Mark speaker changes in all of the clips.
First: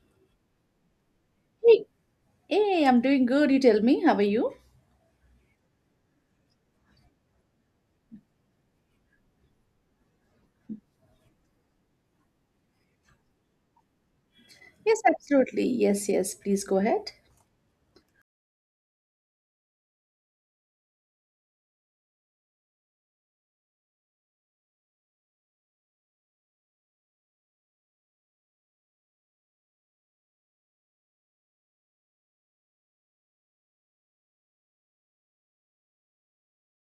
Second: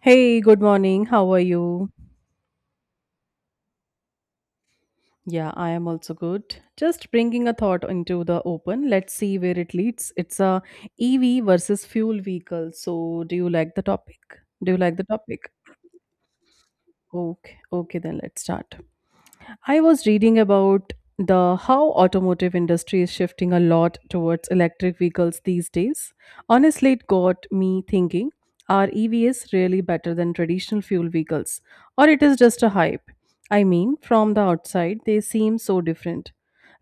Speaker 1: Hey, good morning. How are
Speaker 2: Hey,
Speaker 1: you?
Speaker 2: hey, I'm doing good. You tell me, how are you?
Speaker 1: Yeah, I am also good. Just bringing a thought into the open. Let's see where it leads. It's a EV versus fuel vehicle. So, Do you like
Speaker 2: Yes,
Speaker 1: the topic?
Speaker 2: absolutely. Yes, yes. Please go ahead.
Speaker 1: Okay, okay, then let's start. I was reading about the how automotive industry is shifting a lot towards electric vehicles these days. Honestly, it got me thinking, are EVs really better than traditional fuel vehicles or it is just a hype? I mean, from the outside they seem so different.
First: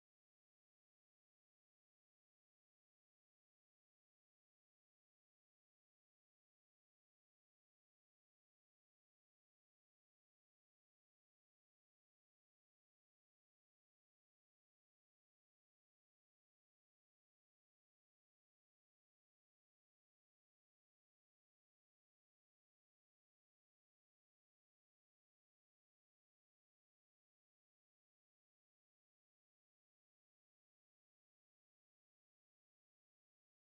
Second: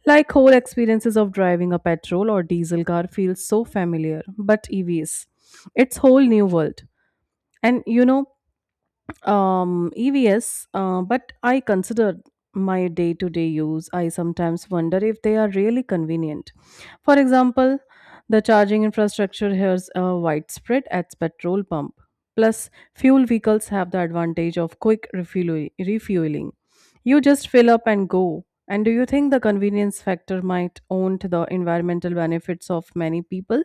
Speaker 1: Like whole experiences of driving a petrol or diesel car feels so familiar, but EVs, it's whole new world. And EVS, but I consider my day to day use. I sometimes wonder if they are really convenient. For example, the charging infrastructure here is widespread at petrol pump. Plus, fuel vehicles have the advantage of quick refueling. You just fill up and go. And do you think the convenience factor might own to the environmental benefits of many people?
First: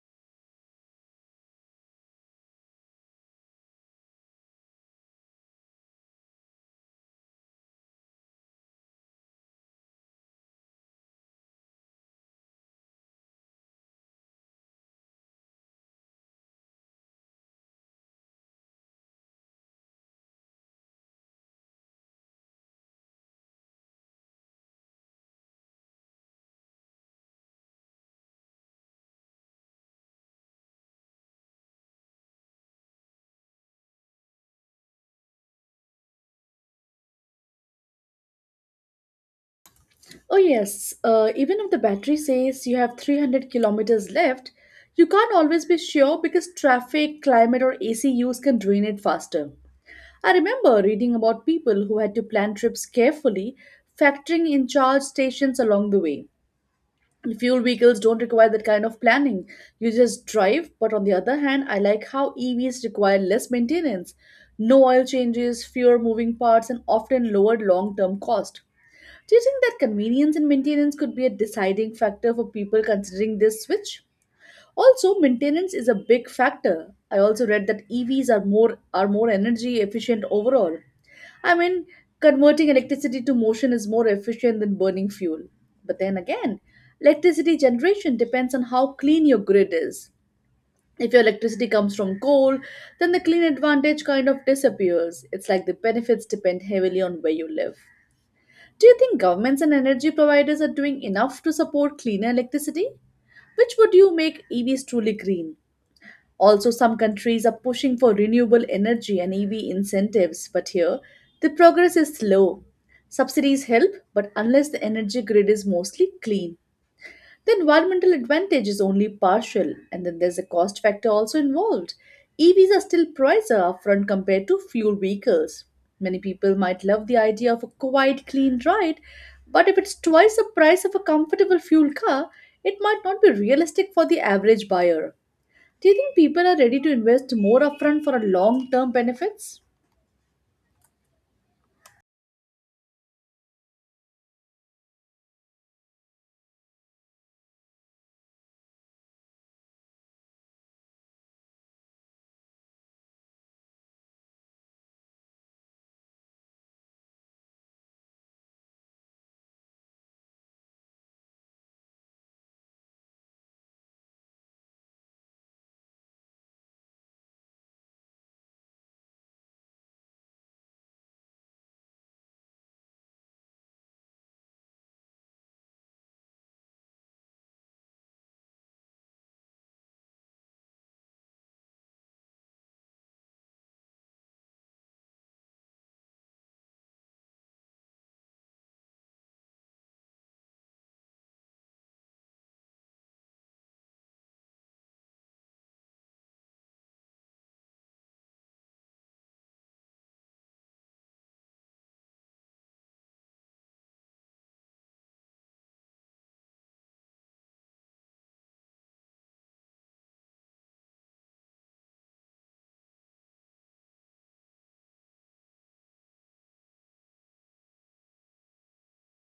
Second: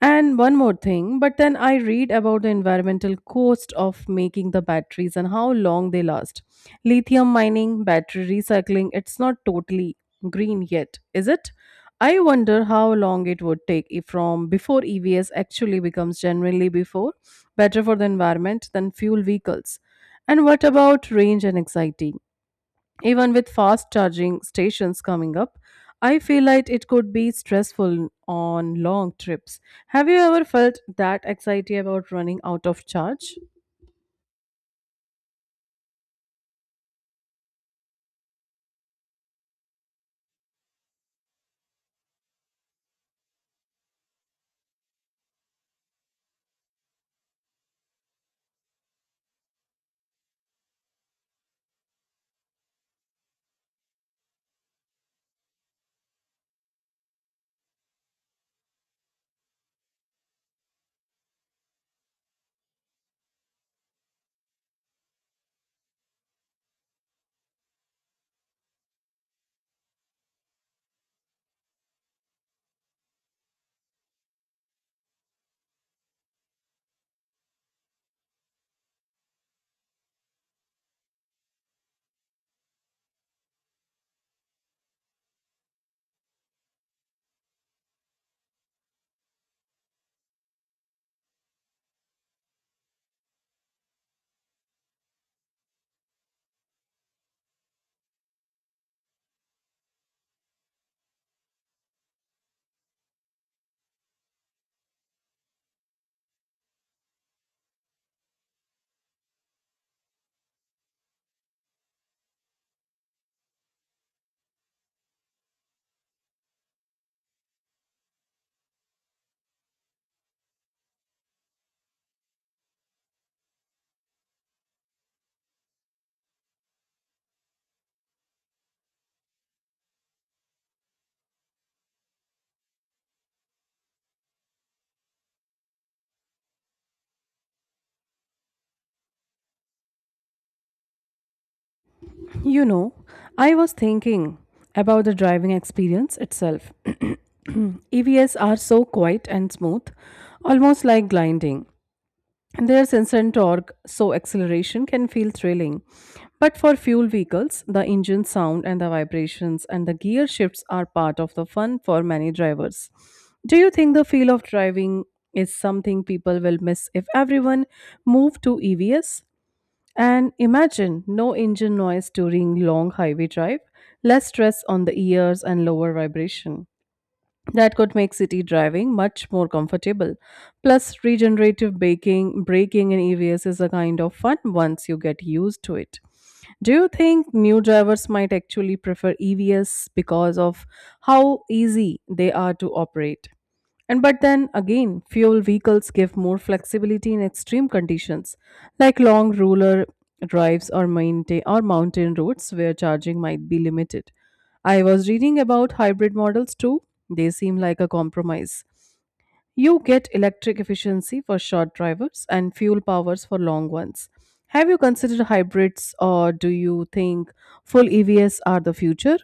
Speaker 1: And one more thing, but then I read about the environmental cost of making the batteries and how long they last. Lithium mining, battery recycling, it's not totally green yet, is it? I wonder how long it would take if from before EVs actually becomes generally before better for the environment than fuel vehicles. And what about range and anxiety? Even with fast charging stations coming up, I feel like it could be stressful on long trips. Have you ever felt that anxiety about running out of charge?
Speaker 2: Oh, yes. Even if the battery says you have 300 kilometers left, you can't always be sure because traffic, climate, or AC use can drain it faster. I remember reading about people who had to plan trips carefully, factoring in charge stations along the way. Fuel vehicles don't require that kind of planning. You just drive. But on the other hand, I like how EVs require less maintenance, no oil changes, fewer moving parts, and often lower long term cost. Do you think that convenience and maintenance could be a deciding factor for people considering this switch? Also, maintenance is a big factor. I also read that EVs are more energy efficient overall. I mean, converting electricity to motion is more efficient than burning fuel. But then again, electricity generation depends on how clean your grid is. If your electricity comes from coal, then the clean advantage kind of disappears. It's like the benefits depend heavily on where you live. Do you think governments and energy providers are doing enough to support cleaner electricity? Which would you make EVs truly green? Also, some countries are pushing for renewable energy and EV incentives, but here the progress is slow. Subsidies help, but unless the energy grid is mostly clean, the environmental advantage is only partial, and then there's a cost factor also involved. EVs are still pricier upfront compared to fuel vehicles. Many people might love the idea of a quiet, clean ride, but if it's twice the price of a comfortable fuel car, it might not be realistic for the average buyer. Do you think people are ready to invest more upfront for a long-term benefits?
Speaker 1: You know, I was thinking about the driving experience itself. EVs are so quiet and smooth, almost like gliding. There's instant torque, so acceleration can feel thrilling. But for fuel vehicles, the engine sound and the vibrations and the gear shifts are part of the fun for many drivers. Do you think the feel of driving is something people will miss if everyone move to EVs? And imagine no engine noise during long highway drive, less stress on the ears and lower vibration. That could make city driving much more comfortable. Plus, regenerative braking in EVs is a kind of fun once you get used to it. Do you think new drivers might actually prefer EVs because of how easy they are to operate? And but then again, fuel vehicles give more flexibility in extreme conditions, like long rural drives or maintain or mountain roads where charging might be limited. I was reading about hybrid models too. They seem like a compromise. You get electric efficiency for short drivers and fuel powers for long ones. Have you considered hybrids or do you think full EVs are the future?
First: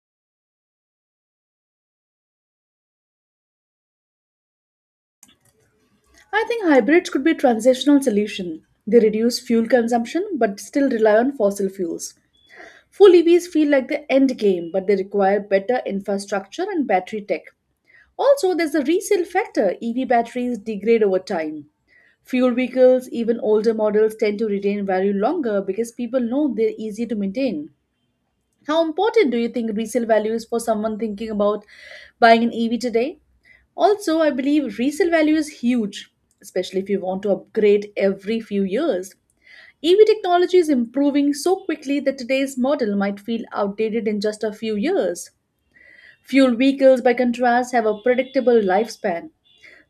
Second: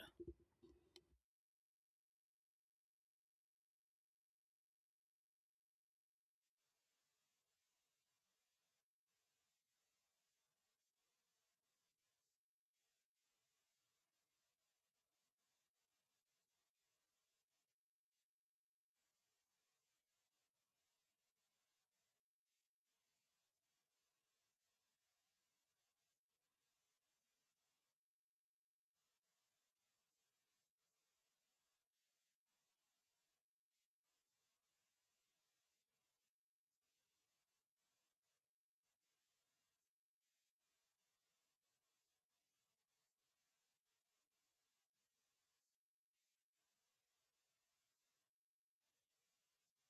Speaker 2: I think hybrids could be a transitional solution. They reduce fuel consumption but still rely on fossil fuels. Full EVs feel like the end game, but they require better infrastructure and battery tech. Also, there's the resale factor. EV batteries degrade over time. Fuel vehicles, even older models, tend to retain value longer because people know they're easy to maintain. How important do you think resale value is for someone thinking about buying an EV today? Also, I believe resale value is huge, especially if you want to upgrade every few years. EV technology is improving so quickly that today's model might feel outdated in just a few years. Fuel vehicles, by contrast, have a predictable lifespan.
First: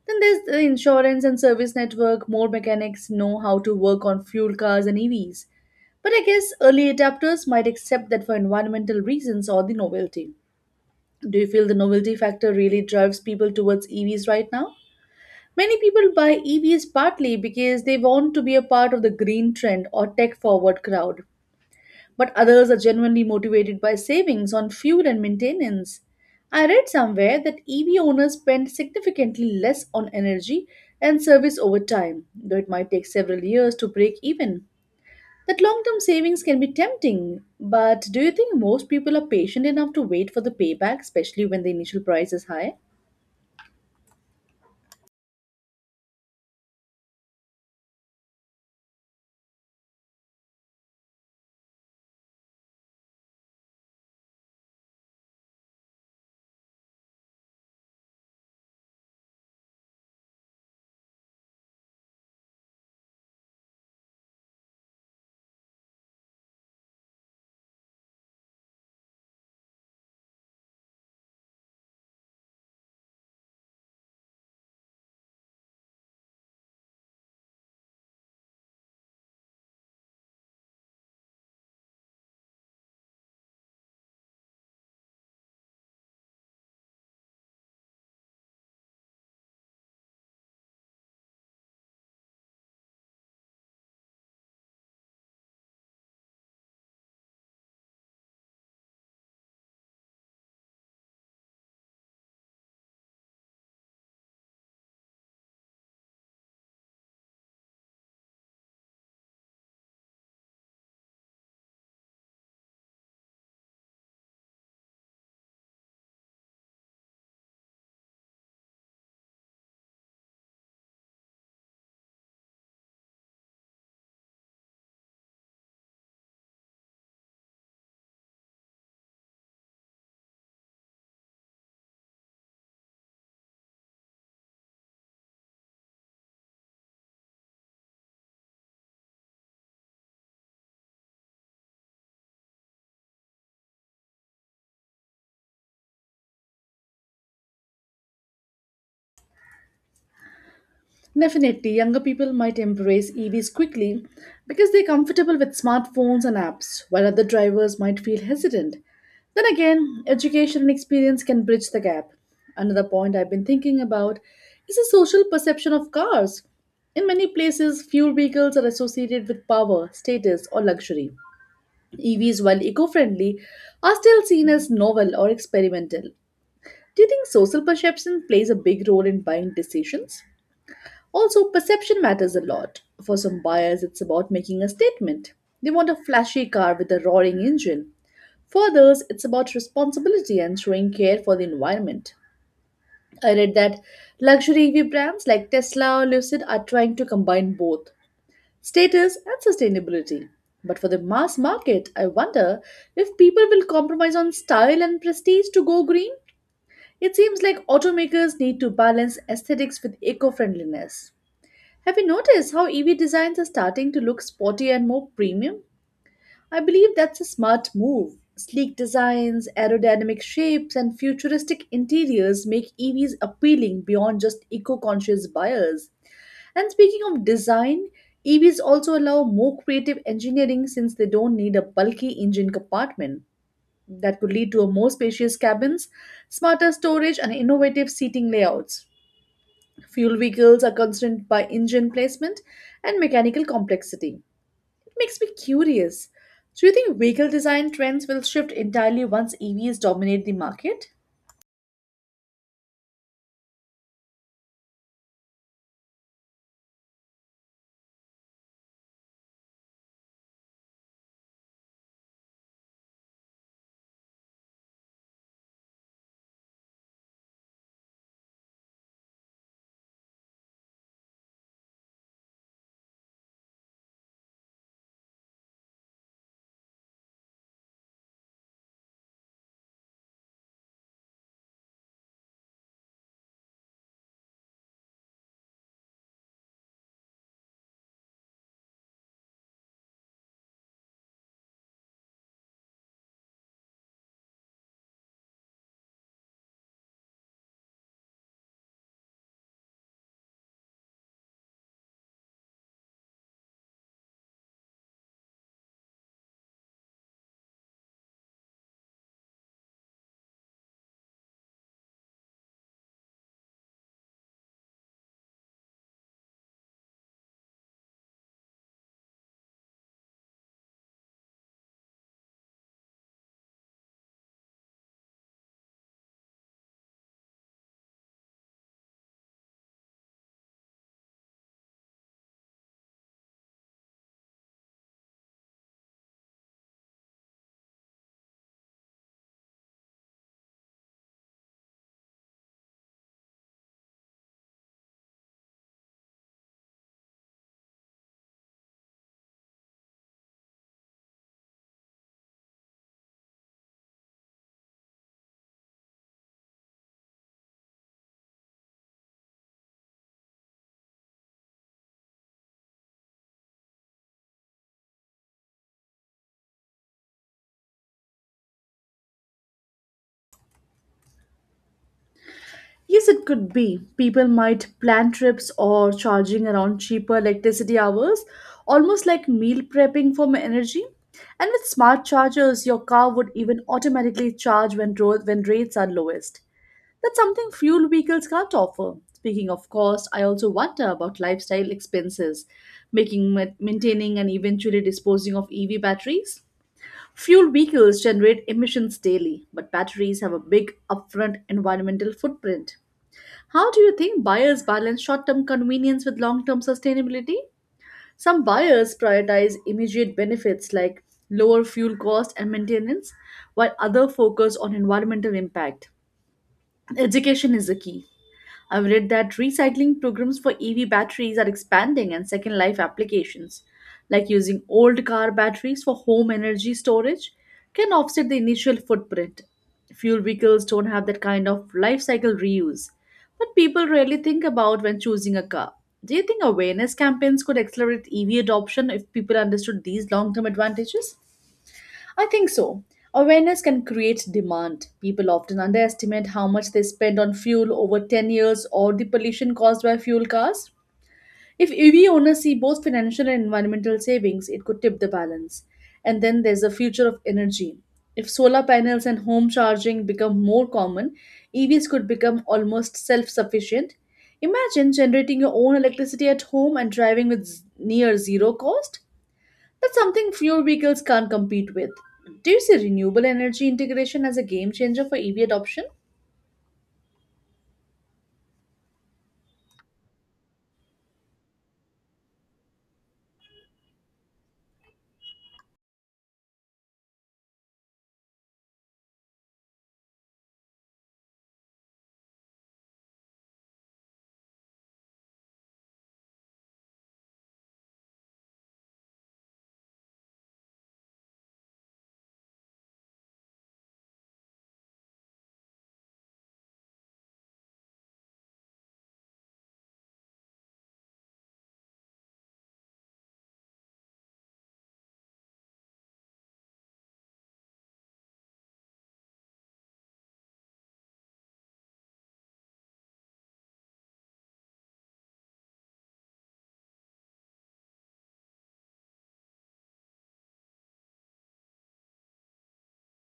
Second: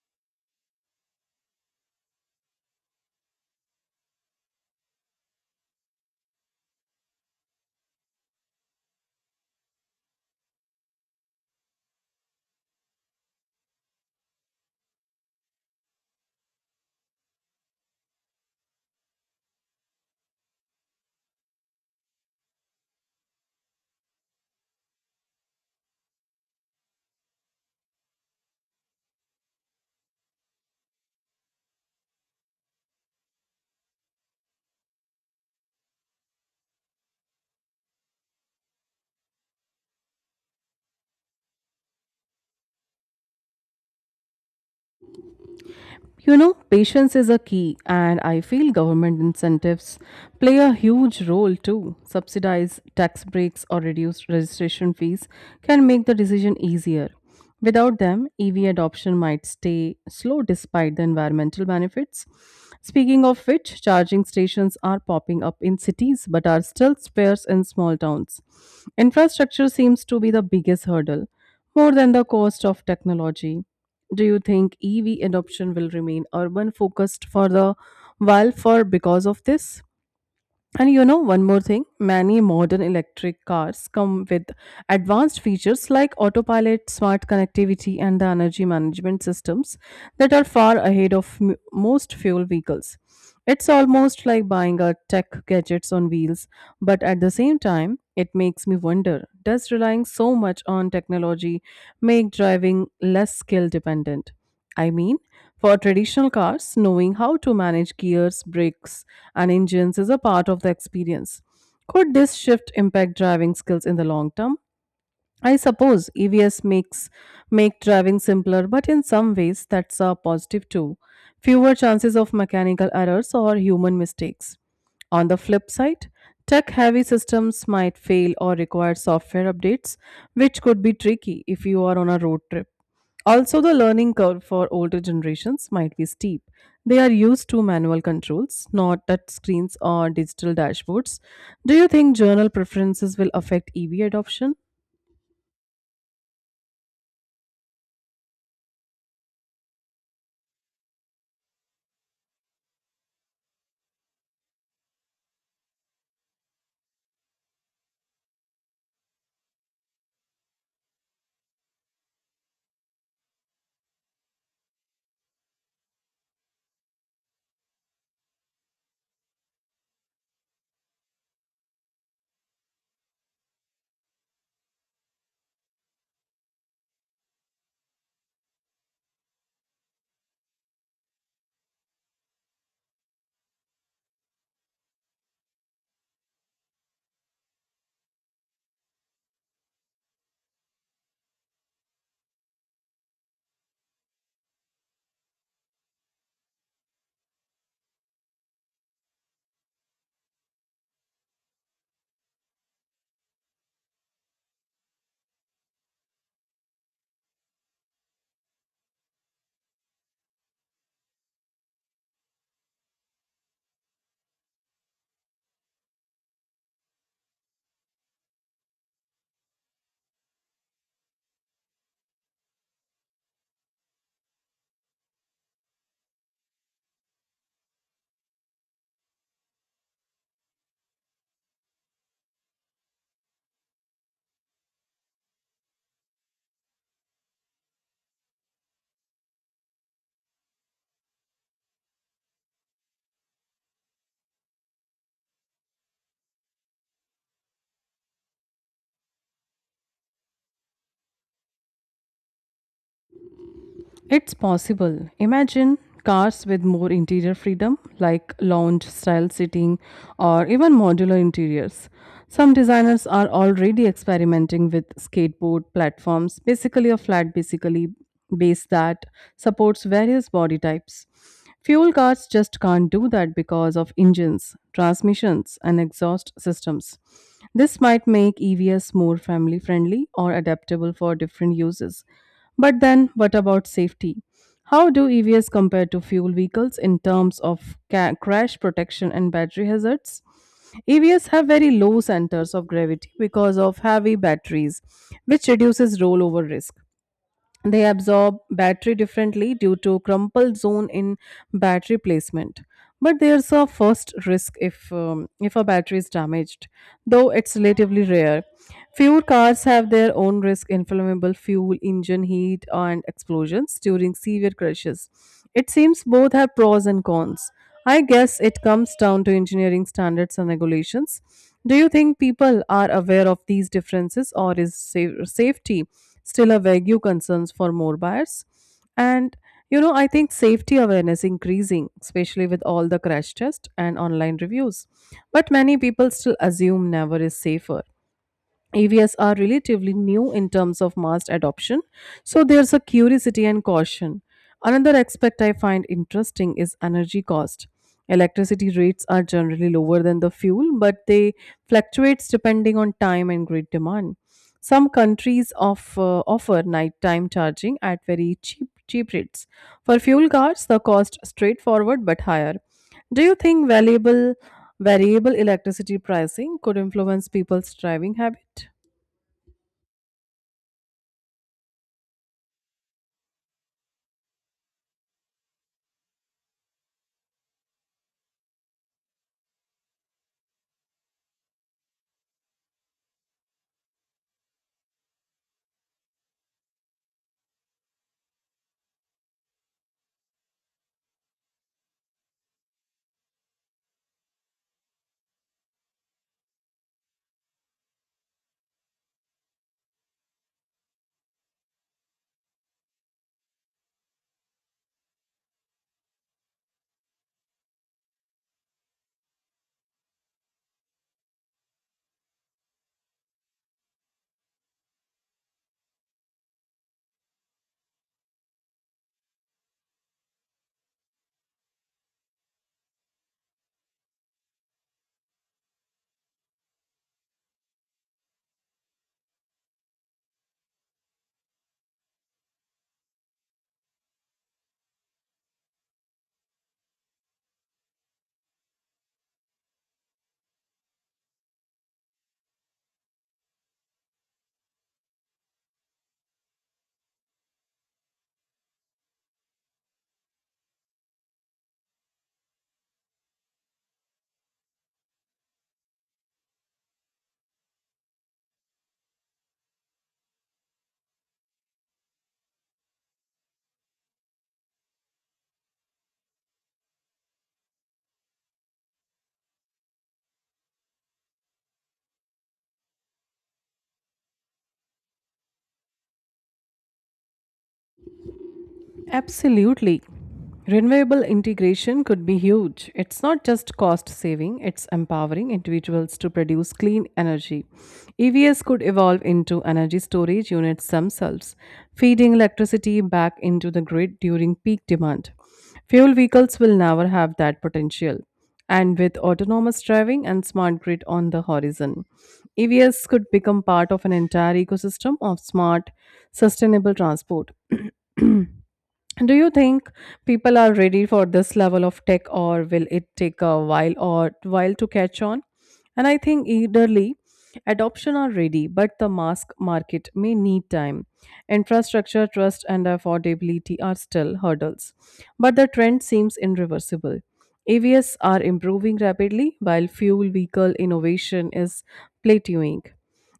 Speaker 2: Then there's the insurance and service network. More mechanics know how to work on fuel cars and EVs. But I guess early adapters might accept that for environmental reasons or the novelty. Do you feel the novelty factor really drives people towards EVs right now? Many people buy EVs partly because they want to be a part of the green trend or tech forward crowd, but others are genuinely motivated by savings on fuel and maintenance. I read somewhere that EV owners spend significantly less on energy and service over time, though it might take several years to break even. That long term savings can be tempting, but do you think most people are patient enough to wait for the payback, especially when the initial price is high?
Speaker 1: Patience is a key, and I feel government incentives play a huge role too. Subsidized tax breaks or reduced registration fees can make the decision easier. Without them, EV adoption might stay slow despite the environmental benefits. Speaking of which, charging stations are popping up in cities but are still sparse in small towns. Infrastructure seems to be the biggest hurdle, more than the cost of technology. Do you think EV adoption will remain urban focused for the while for because of this? And one more thing many modern electric cars come with advanced features like autopilot, smart connectivity, and the energy management systems that are far ahead of most fuel vehicles. It's almost like buying a tech gadgets on wheels, but at the same time, it makes me wonder does relying so much on technology make driving less skill dependent? I mean, for traditional cars, knowing how to manage gears, brakes, and engines is a part of the experience. Could this shift impact driving skills in the long term? I suppose EVs make driving simpler, but in some ways that's a positive too. Fewer chances of mechanical errors or human mistakes. On the flip side, tech heavy systems might fail or require software updates, which could be tricky if you are on a road trip. Also, the learning curve for older generations might be steep. They are used to manual controls, not touch screens or digital dashboards. Do you think journal preferences will affect EV adoption?
Speaker 2: Definitely, younger people might embrace EVs quickly because they're comfortable with smartphones and apps, while other drivers might feel hesitant. Then again, education and experience can bridge the gap. Another point I've been thinking about is the social perception of cars. In many places, fuel vehicles are associated with power, status, or luxury. EVs, while eco friendly, are still seen as novel or experimental. Do you think social perception plays a big role in buying decisions? Also, perception matters a lot. For some buyers, it's about making a statement. They want a flashy car with a roaring engine. For others, it's about responsibility and showing care for the environment. I read that luxury EV brands like Tesla or Lucid are trying to combine both status and sustainability. But for the mass market, I wonder if people will compromise on style and prestige to go green. It seems like automakers need to balance aesthetics with eco friendliness. Have you noticed how EV designs are starting to look sporty and more premium? I believe that's a smart move. Sleek designs, aerodynamic shapes, and futuristic interiors make EVs appealing beyond just eco conscious buyers. And speaking of design, EVs also allow more creative engineering since they don't need a bulky engine compartment. That could lead to a more spacious cabins, smarter storage, and innovative seating layouts. Fuel vehicles are constrained by engine placement and mechanical complexity. It makes me curious. Do you think vehicle design trends will shift entirely once EVs dominate the market?
Speaker 1: It's possible. Imagine cars with more interior freedom, like lounge style seating or even modular interiors. Some designers are already experimenting with skateboard platforms, basically a flat basically base that supports various body types. Fuel cars just can't do that because of engines, transmissions, and exhaust systems. This might make EVs more family friendly or adaptable for different uses. But then, what about safety? How do EVs compare to fuel vehicles in terms of crash protection and battery hazards? EVs have very low centers of gravity because of heavy batteries, which reduces rollover risk. They absorb battery differently due to crumple zone in battery placement, but there's a first risk if a battery is damaged, though it's relatively rare. Fewer cars have their own risk inflammable fuel engine heat and explosions during severe crashes. It seems both have pros and cons. I guess it comes down to engineering standards and regulations. Do you think people are aware of these differences, or is safety still a vague concern for more buyers? And I think safety awareness increasing, especially with all the crash tests and online reviews. But many people still assume never is safer. AVs are relatively new in terms of mass adoption, so there's a curiosity and caution. Another aspect I find interesting is energy cost. Electricity rates are generally lower than the fuel, but they fluctuates depending on time and grid demand. Some countries offer nighttime charging at very cheap rates. For fuel cars, the cost straightforward but higher. Do you think valuable variable electricity pricing could influence people's driving habit?
Speaker 2: Yes, it could be. People might plan trips or charging around cheaper electricity hours, almost like meal prepping for my energy. And with smart chargers, your car would even automatically charge when rates are lowest. That's something fuel vehicles can't offer. Speaking of cost, I also wonder about lifestyle expenses, maintaining and eventually disposing of EV batteries. Fuel vehicles generate emissions daily, but batteries have a big upfront environmental footprint. How do you think buyers balance short-term convenience with long-term sustainability? Some buyers prioritize immediate benefits like lower fuel cost and maintenance, while others focus on environmental impact. Education is the key. I've read that recycling programs for EV batteries are expanding and second life applications, like using old car batteries for home energy storage, can offset the initial footprint. Fuel vehicles don't have that kind of life cycle reuse, but people rarely think about when choosing a car. Do you think awareness campaigns could accelerate EV adoption if people understood these long term advantages? I think so. Awareness can create demand. People often underestimate how much they spend on fuel over 10 years or the pollution caused by fuel cars. If EV owners see both financial and environmental savings, it could tip the balance. And then there's the future of energy. If solar panels and home charging become more common, EVs could become almost self sufficient. Imagine generating your own electricity at home and driving with near zero cost. That's something fuel vehicles can't compete with. Do you see renewable energy integration as a game changer for EV adoption?
Speaker 1: Absolutely. Renewable integration could be huge. It's not just cost saving, it's empowering individuals to produce clean energy. EVs could evolve into energy storage units themselves, feeding electricity back into the grid during peak demand. Fuel vehicles will never have that potential. And with autonomous driving and smart grid on the horizon, EVs could become part of an entire ecosystem of smart, sustainable transport. Do you think people are ready for this level of tech or will it take a while or while to catch on? And I think eagerly adoption are ready, but the mask market may need time. Infrastructure, trust and affordability are still hurdles. But the trend seems irreversible. AVs are improving rapidly while fuel vehicle innovation is plateauing.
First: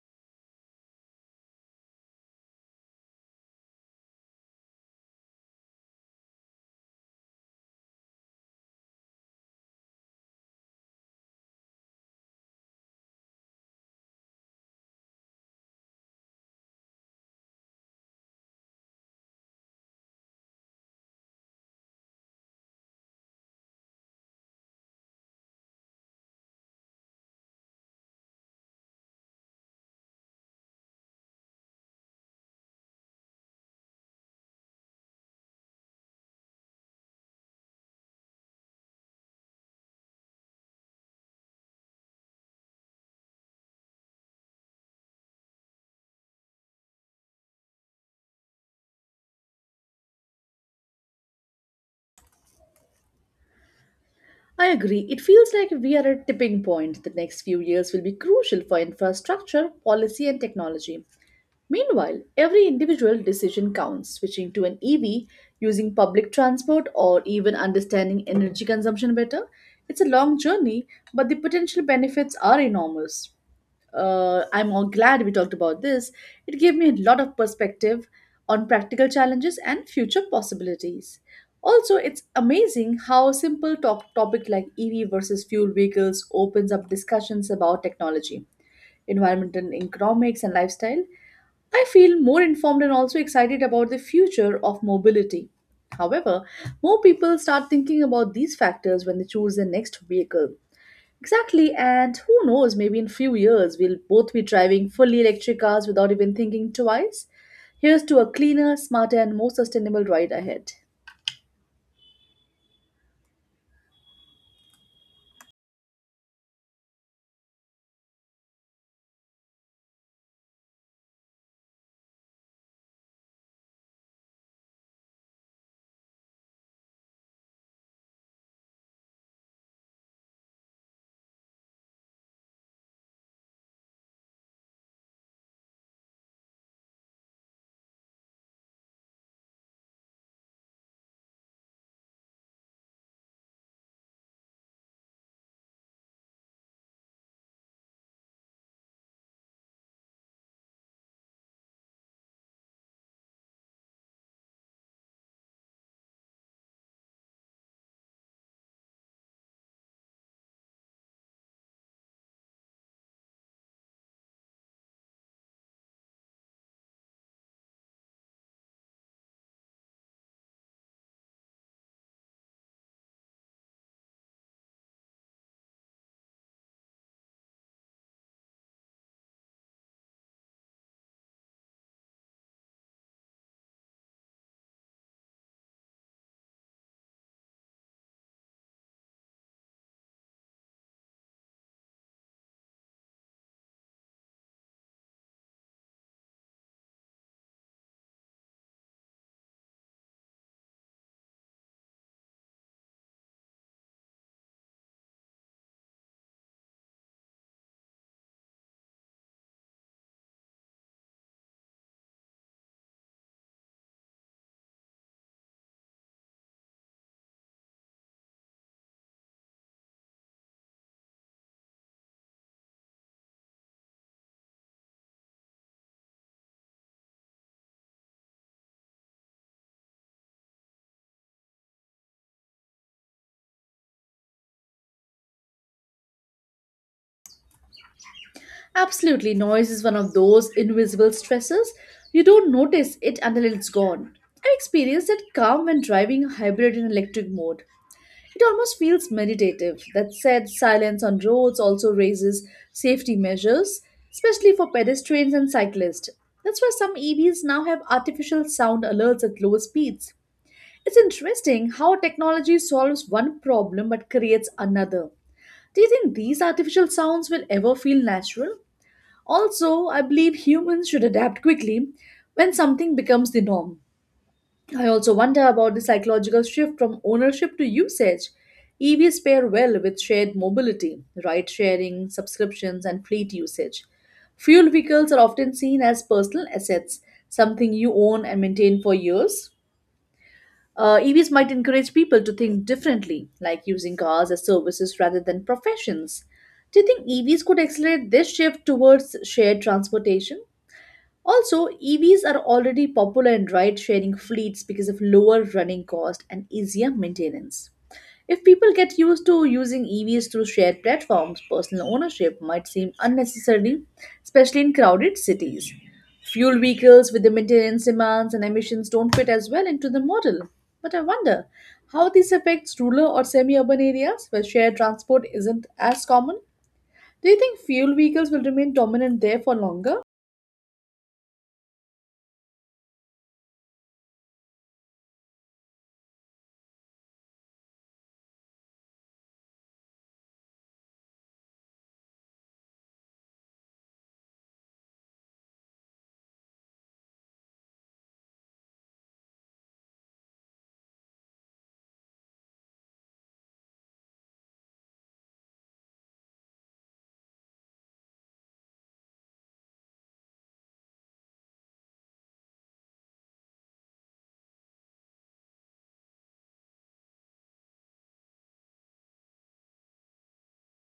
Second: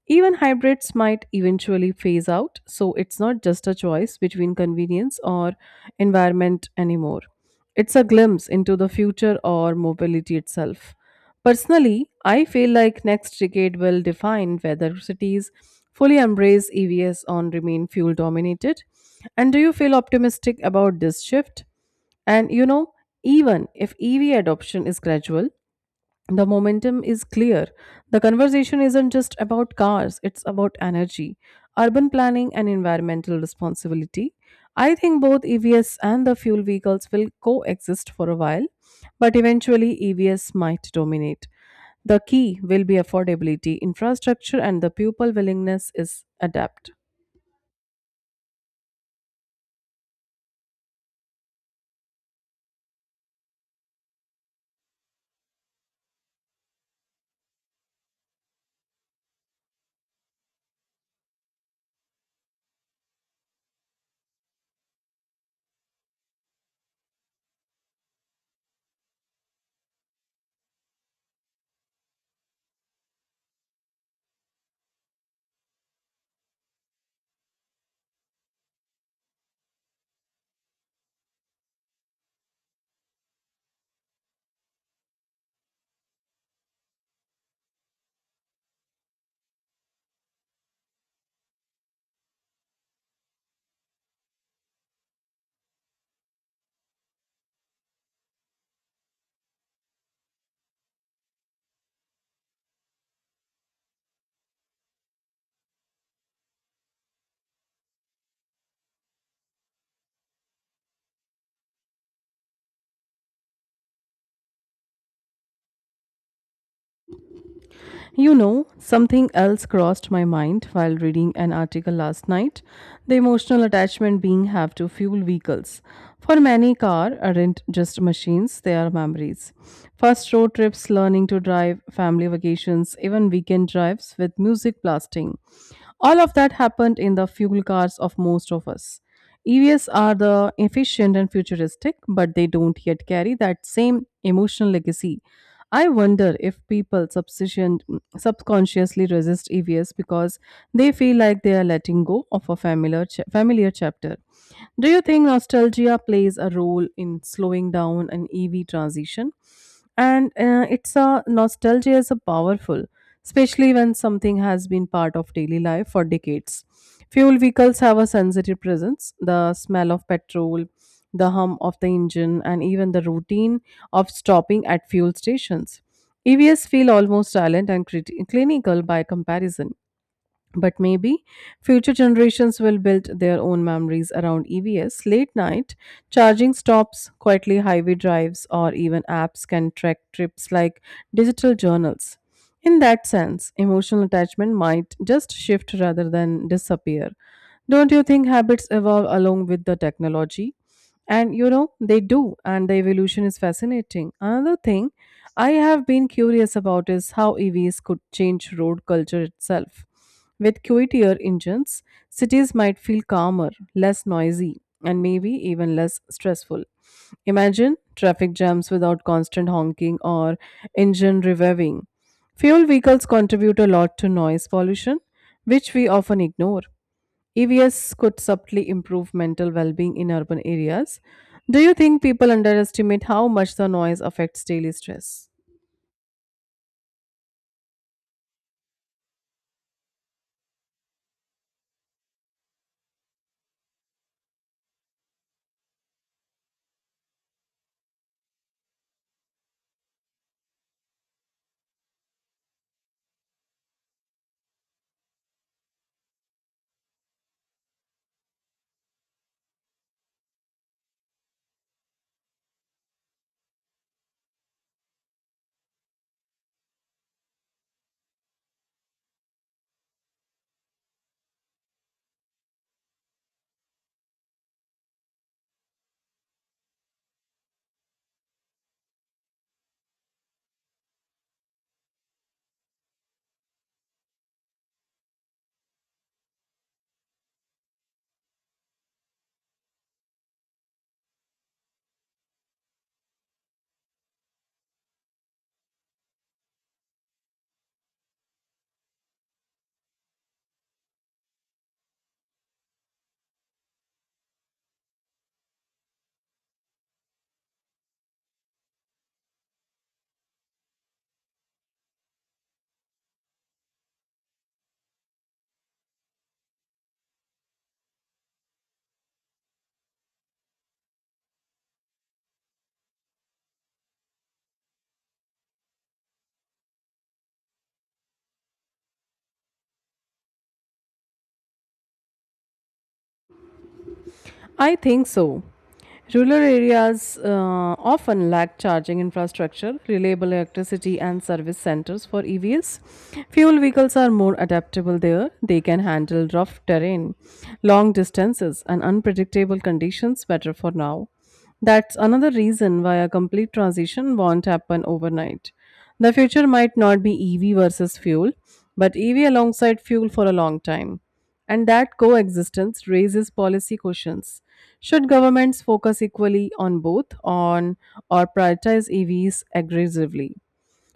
Speaker 1: Even hybrids might eventually phase out, so it's not just a choice between convenience or environment anymore. It's a glimpse into the future or mobility itself. Personally, I feel like next decade will define whether cities fully embrace EVs or remain fuel dominated. And do you feel optimistic about this shift? And even if EV adoption is gradual, the momentum is clear. The conversation isn't just about cars, it's about energy, urban planning, and environmental responsibility. I think both EVs and the fuel vehicles will coexist for a while, but eventually EVs might dominate. The key will be affordability, infrastructure, and the pupil willingness is adapt.
Speaker 2: I agree. It feels like we are at a tipping point. The next few years will be crucial for infrastructure, policy, and technology. Meanwhile, every individual decision counts. Switching to an EV, using public transport, or even understanding energy consumption better. It's a long journey, but the potential benefits are enormous. I'm all glad we talked about this. It gave me a lot of perspective on practical challenges and future possibilities. Also, it's amazing how a simple topic like EV versus fuel vehicles opens up discussions about technology, environment and economics, and lifestyle. I feel more informed and also excited about the future of mobility. However, more people start thinking about these factors when they choose their next vehicle. Exactly, and who knows, maybe in few years we'll both be driving fully electric cars without even thinking twice. Here's to a cleaner, smarter, and more sustainable ride ahead.
Speaker 1: Something else crossed my mind while reading an article last night the emotional attachment being have to fuel vehicles. For many, car aren't just machines, they are memories. First road trips, learning to drive, family vacations, even weekend drives with music blasting. All of that happened in the fuel cars of most of us. EVs are the efficient and futuristic, but they don't yet carry that same emotional legacy. I wonder if people subconsciously resist EVs because they feel like they are letting go of a familiar chapter. Do you think nostalgia plays a role in slowing down an EV transition? And it's a nostalgia is a powerful, especially when something has been part of daily life for decades. Fuel vehicles have a sensitive presence. The smell of petrol, the hum of the engine, and even the routine of stopping at fuel stations. EVs feel almost silent and clinical by comparison. But maybe future generations will build their own memories around EVs. Late night charging stops, quietly highway drives, or even apps can track trips like digital journals. In that sense, emotional attachment might just shift rather than disappear. Don't you think habits evolve along with the technology? And they do, and the evolution is fascinating. Another thing I have been curious about is how EVs could change road culture itself. With quieter engines, cities might feel calmer, less noisy, and maybe even less stressful. Imagine traffic jams without constant honking or engine revving. Fuel vehicles contribute a lot to noise pollution, which we often ignore. EVs could subtly improve mental well being in urban areas. Do you think people underestimate how much the noise affects daily stress?
Speaker 2: Absolutely, noise is one of those invisible stressors. You don't notice it until it's gone. I experienced it calm when driving a hybrid in electric mode. It almost feels meditative. That said, silence on roads also raises safety measures, especially for pedestrians and cyclists. That's why some EVs now have artificial sound alerts at lower speeds. It's interesting how technology solves one problem but creates another. Do you think these artificial sounds will ever feel natural? Also, I believe humans should adapt quickly when something becomes the norm. I also wonder about the psychological shift from ownership to usage. EVs pair well with shared mobility, ride sharing, subscriptions, and fleet usage. Fuel vehicles are often seen as personal assets, something you own and maintain for years. EVs might encourage people to think differently, like using cars as services rather than professions. Do you think EVs could accelerate this shift towards shared transportation? Also, EVs are already popular in ride sharing fleets because of lower running cost and easier maintenance. If people get used to using EVs through shared platforms, personal ownership might seem unnecessary, especially in crowded cities. Fuel vehicles with the maintenance demands and emissions don't fit as well into the model. But I wonder how this affects rural or semi urban areas where shared transport isn't as common. Do you think fuel vehicles will remain dominant there for longer?
Speaker 1: I think so. Rural areas often lack charging infrastructure, reliable electricity, and service centers for EVs. Fuel vehicles are more adaptable there. They can handle rough terrain, long distances, and unpredictable conditions better for now. That's another reason why a complete transition won't happen overnight. The future might not be EV versus fuel, but EV alongside fuel for a long time. And that coexistence raises policy questions. Should governments focus equally on both on or prioritize EVs aggressively?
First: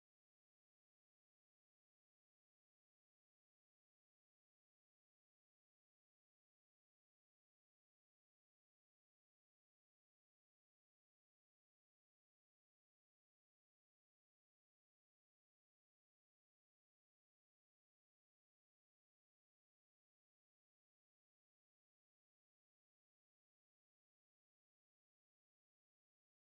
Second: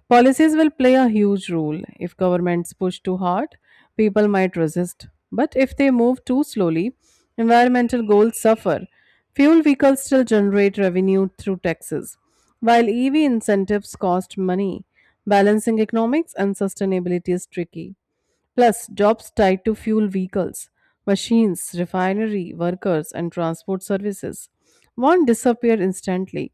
Speaker 1: Policies will play a huge role. If governments push too hard, people might resist. But if they move too slowly, environmental goals suffer. Fuel vehicles still generate revenue through taxes, while EV incentives cost money. Balancing economics and sustainability is tricky. Plus, jobs tied to fuel vehicles, machines, refinery workers, and transport services won't disappear instantly.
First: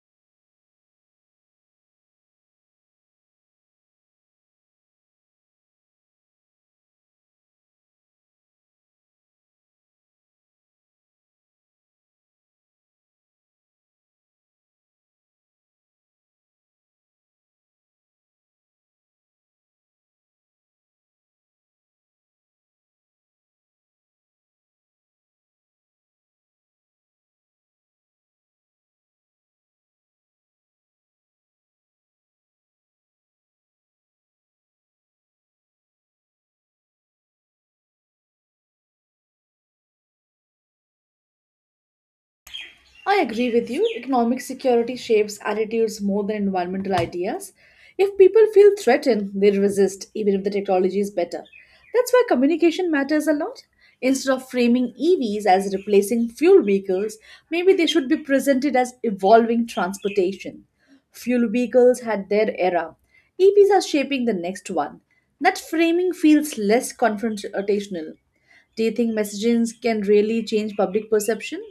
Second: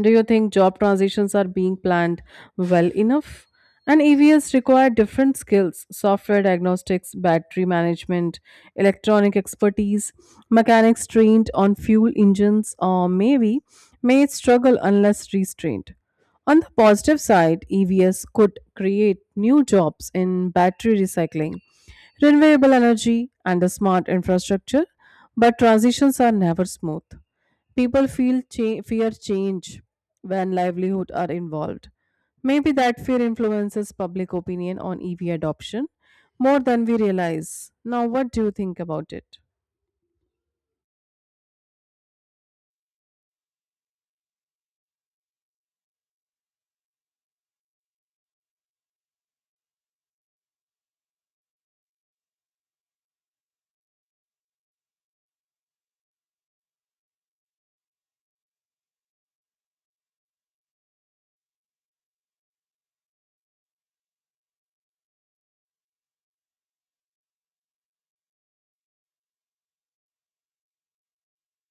Speaker 1: Do you think job transitions are being planned well enough? And EVs require different skills software diagnostics, battery management, electronic expertise, mechanics trained on fuel engines, or maybe may struggle unless restrained. On the positive side, EVs could create new jobs in battery recycling, renewable energy, and the smart infrastructure, but transitions are never smooth. People fear change when livelihood are involved. Maybe that fear influences public opinion on EV adoption more than we realize. Now, what do you think about it?
Speaker 2: I agree with you. Economic security shapes attitudes more than environmental ideas. If people feel threatened, they resist, even if the technology is better. That's why communication matters a lot. Instead of framing EVs as replacing fuel vehicles, maybe they should be presented as evolving transportation. Fuel vehicles had their era. EVs are shaping the next one. That framing feels less confrontational. Do you think messaging can really change public perception?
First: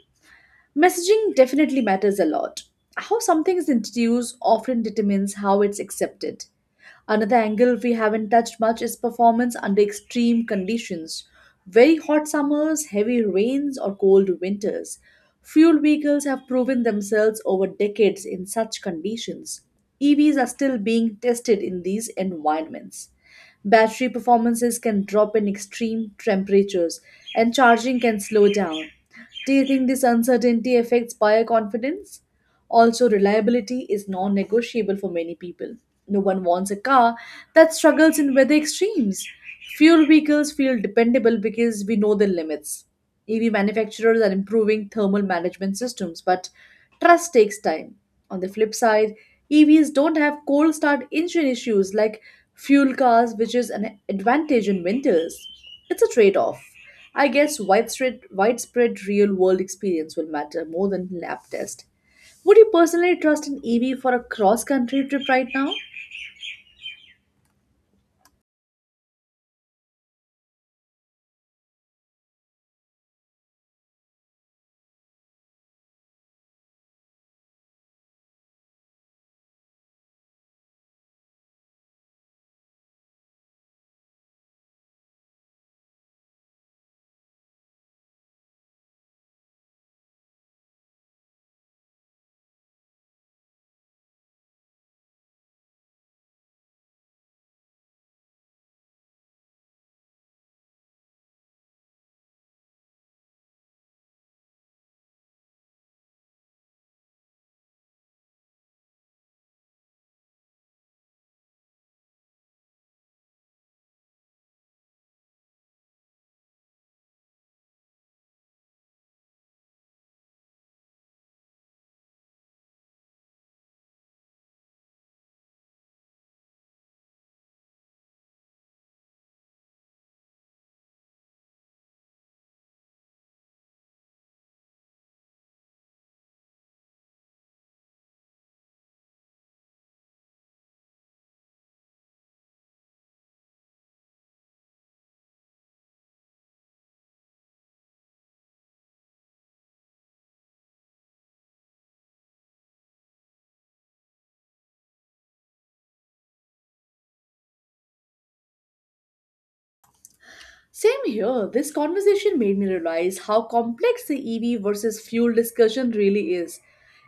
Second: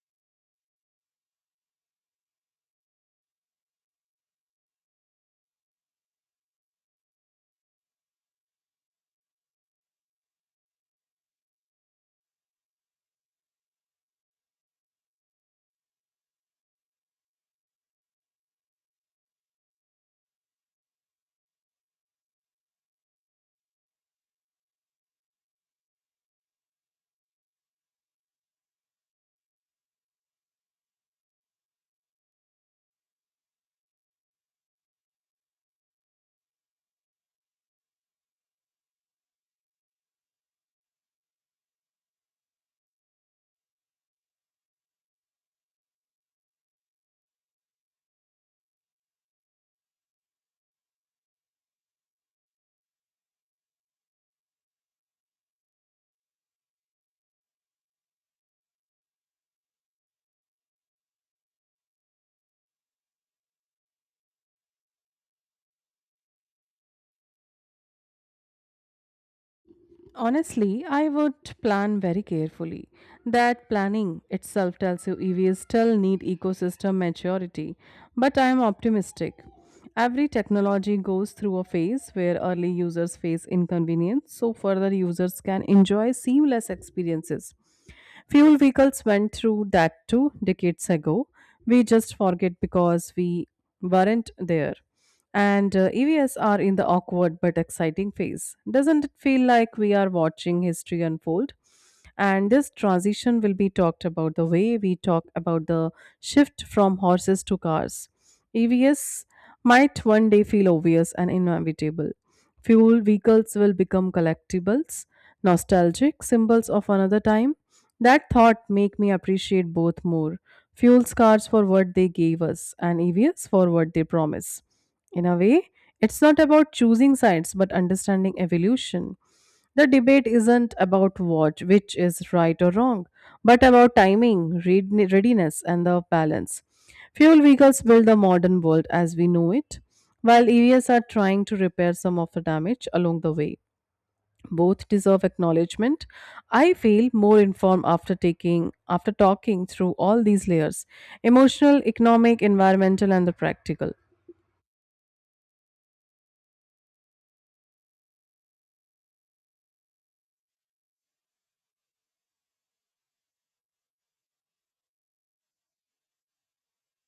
Speaker 2: Messaging definitely matters a lot. How something is introduced often determines how it's accepted. Another angle we haven't touched much is performance under extreme conditions. Very hot summers, heavy rains, or cold winters. Fuel vehicles have proven themselves over decades in such conditions. EVs are still being tested in these environments. Battery performances can drop in extreme temperatures, and charging can slow down. Do you think this uncertainty affects buyer confidence? Also, reliability is non negotiable for many people. No one wants a car that struggles in weather extremes. Fuel vehicles feel dependable because we know their limits. EV manufacturers are improving thermal management systems, but trust takes time. On the flip side, EVs don't have cold start engine issues like fuel cars, which is an advantage in winters. It's a trade off. I guess widespread real world experience will matter more than lab test. Would you personally trust an EV for a cross country trip right now?
Speaker 1: Honestly, I would plan very carefully. That planning itself tells you EVs still need ecosystem maturity, but I am optimistic. Every technology goes through a phase where early users face inconvenience, so further users can enjoy seamless experiences. Fuel vehicles went through that too decades ago. We just forget because we weren't there. And EVs are in the awkward but exciting phase. Doesn't it feel like we are watching history unfold? And this transition will be talked about the way we talk about the shift from horses to cars. EVs might one day feel obvious and inevitable. Fuel vehicles will become collectibles, nostalgic symbols of another time that thought make me appreciate both more. Fuel cars for what they gave us and EVs for what they promise. In a way, it's not about choosing sides but understanding evolution. The debate isn't about what which is right or wrong, but about timing, readiness and the balance. Fuel vehicles build the modern world as we know it, while EVs are trying to repair some of the damage along the way both deserve acknowledgement. I feel more informed after taking after talking through all these layers, emotional, economic, environmental and the practical.
Speaker 2: Same here. This conversation made me realize how complex the EV versus fuel discussion really is.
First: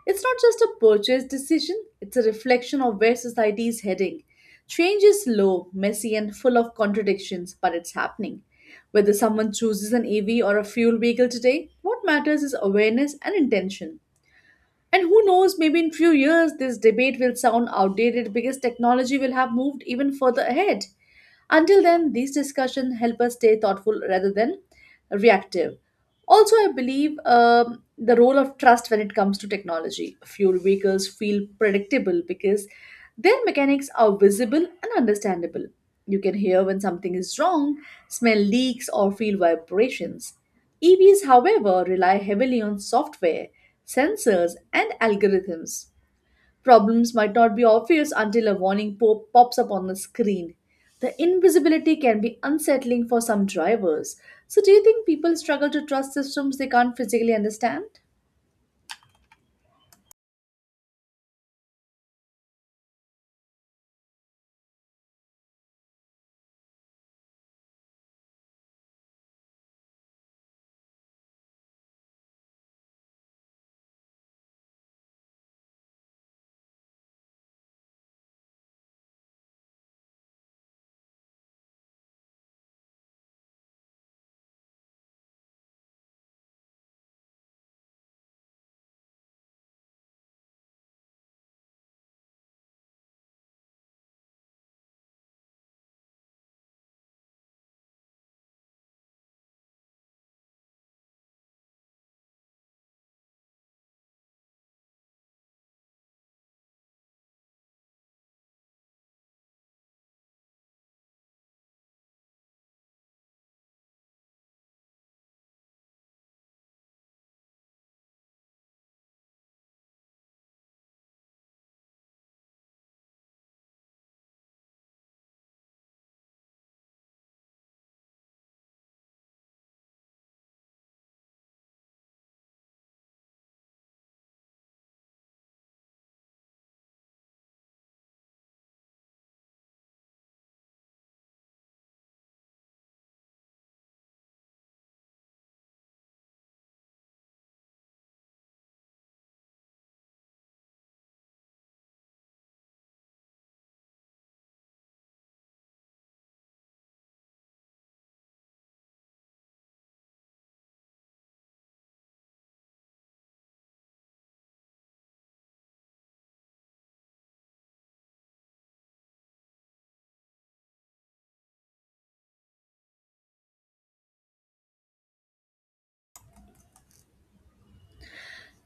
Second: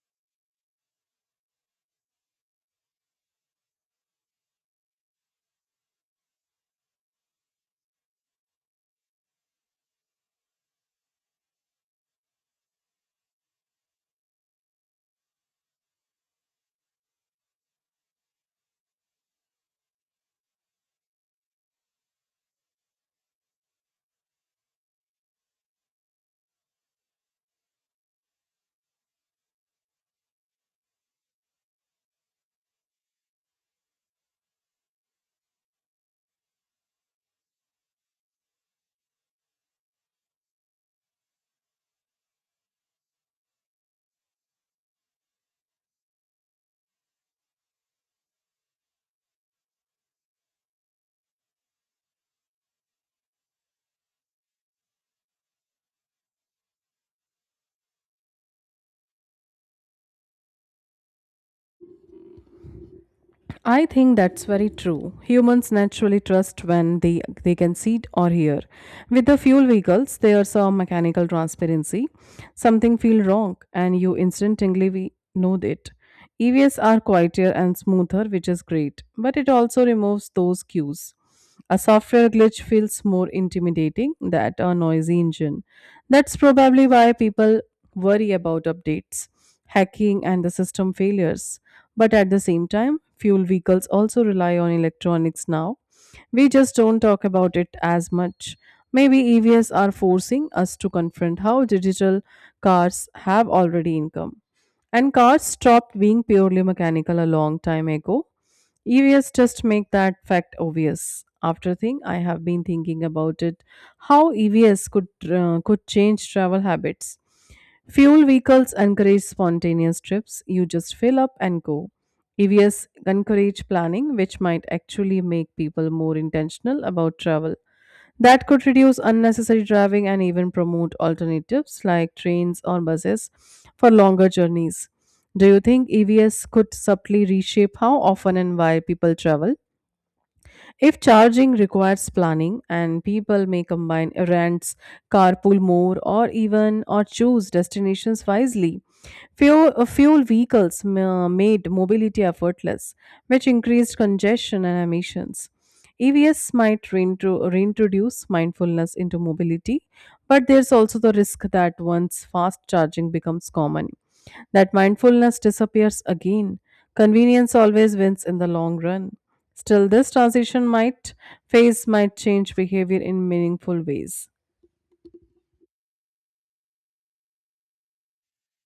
Speaker 2: It's not just a purchase decision, it's a reflection of where society is heading. Change is slow, messy, and full of contradictions, but it's happening. Whether someone chooses an EV or a fuel vehicle today, what matters is awareness and intention. And who knows, maybe in few years this debate will sound outdated because technology will have moved even further ahead. Until then, these discussions help us stay thoughtful rather than reactive. Also, I believe the role of trust when it comes to technology. Fuel vehicles feel predictable because their mechanics are visible and understandable. You can hear when something is wrong, smell leaks, or feel vibrations. EVs, however, rely heavily on software, sensors, and algorithms. Problems might not be obvious until a warning pops up on the screen. The invisibility can be unsettling for some drivers. So, do you think people struggle to trust systems they can't physically understand?
Speaker 1: I think that's very true. Humans naturally trust when they can see it or hear. With the fuel vehicles there's a mechanical transparency, something feel wrong and you instantly we know it. EVs are quieter and smoother, which is great, but it also removes those cues. A software glitch feels more intimidating than a noisy engine. That's probably why people worry about updates, hacking, and the system failures. But at the same time, fuel vehicles also rely on electronics now. We just don't talk about it as much. Maybe EVs are forcing us to confront how digital cars have already income. And cars stopped being purely mechanical a long time ago. EVS just make that fact obvious. After thing, I have been thinking about it, how EVS could change travel habits. Fuel vehicles encourage spontaneous trips. You just fill up and go. EVS encourage planning, which might actually make people more intentional about travel. That could reduce unnecessary driving and even promote alternatives like trains or buses for longer journeys. Do you think EVs could subtly reshape how often and why people travel? If charging requires planning and people may combine errands, carpool more or choose destinations wisely. Fuel vehicles made mobility effortless, which increased congestion and emissions. EVs might reintroduce mindfulness into mobility, but there's also the risk that once fast charging becomes common, that mindfulness disappears again. Convenience always wins in the long run. Still, this transition might phase might change behavior in meaningful ways.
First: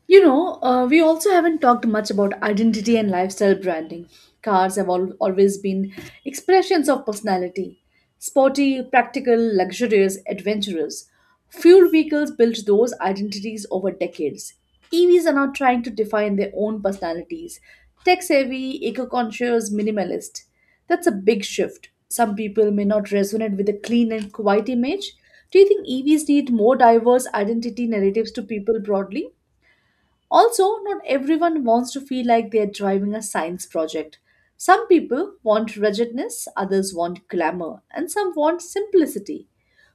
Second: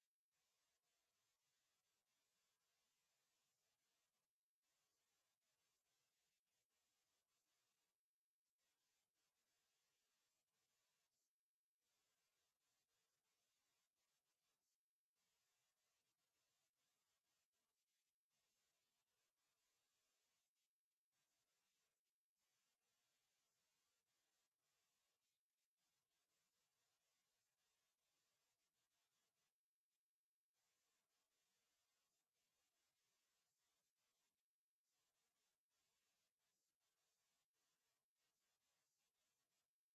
Speaker 2: You know, we also haven't talked much about identity and lifestyle branding. Cars have always been expressions of personality, sporty, practical, luxurious, adventurous. Fuel vehicles built those identities over decades. EVs are now trying to define their own personalities, tech savvy, eco conscious, minimalist. That's a big shift. Some people may not resonate with a clean and quiet image. Do you think EVs need more diverse identity narratives to people broadly? Also, not everyone wants to feel like they're driving a science project. Some people want ruggedness, others want glamour, and some want simplicity.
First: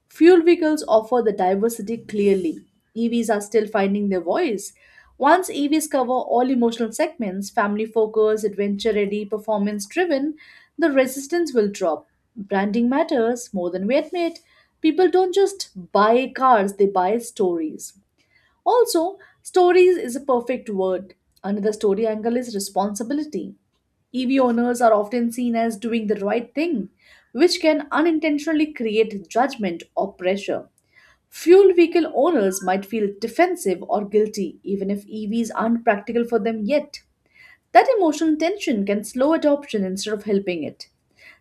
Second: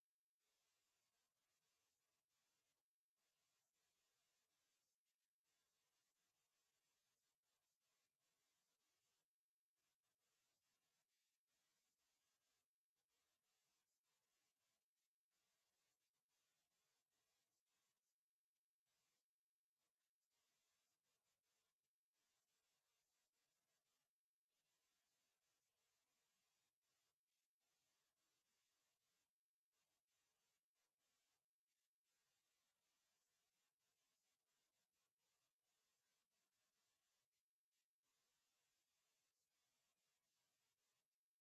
Speaker 2: Fuel vehicles offer the diversity clearly. EVs are still finding their voice. Once EVs cover all emotional segments, family focused, adventure ready, performance driven, the resistance will drop. Branding matters more than we admit. People don't just buy cars, they buy stories. Also, stories is a perfect word. Another story angle is responsibility. EV owners are often seen as doing the right thing, which can unintentionally create judgment or pressure. Fuel vehicle owners might feel defensive or guilty, even if EVs aren't practical for them yet. That emotional tension can slow adoption instead of helping it.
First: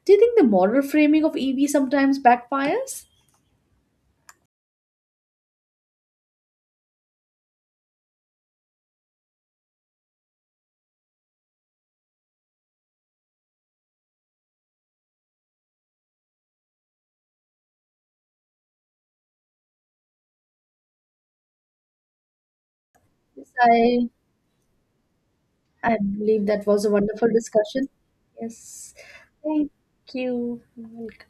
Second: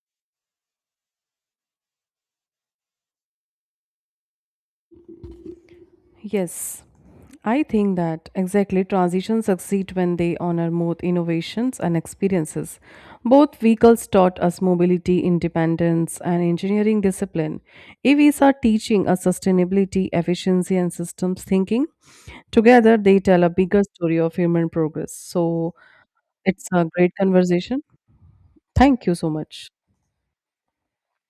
Speaker 2: Do you think the moral framing of EV sometimes backfires?
Speaker 1: Yes, I think that exactly transitions succeed when they honor both innovations and experiences. Both vehicles taught us mobility, independence, and engineering discipline. EVs are teaching us sustainability, efficiency, and systems thinking. Together, they tell a
Speaker 2: Yes,
Speaker 1: bigger
Speaker 2: I
Speaker 1: story of human progress. So,
Speaker 2: I believe that
Speaker 1: it's
Speaker 2: was
Speaker 1: a
Speaker 2: a
Speaker 1: great
Speaker 2: wonderful
Speaker 1: conversation.
Speaker 2: discussion. Yes.
Speaker 1: Thank you so much.
Speaker 2: Thank you. Welcome.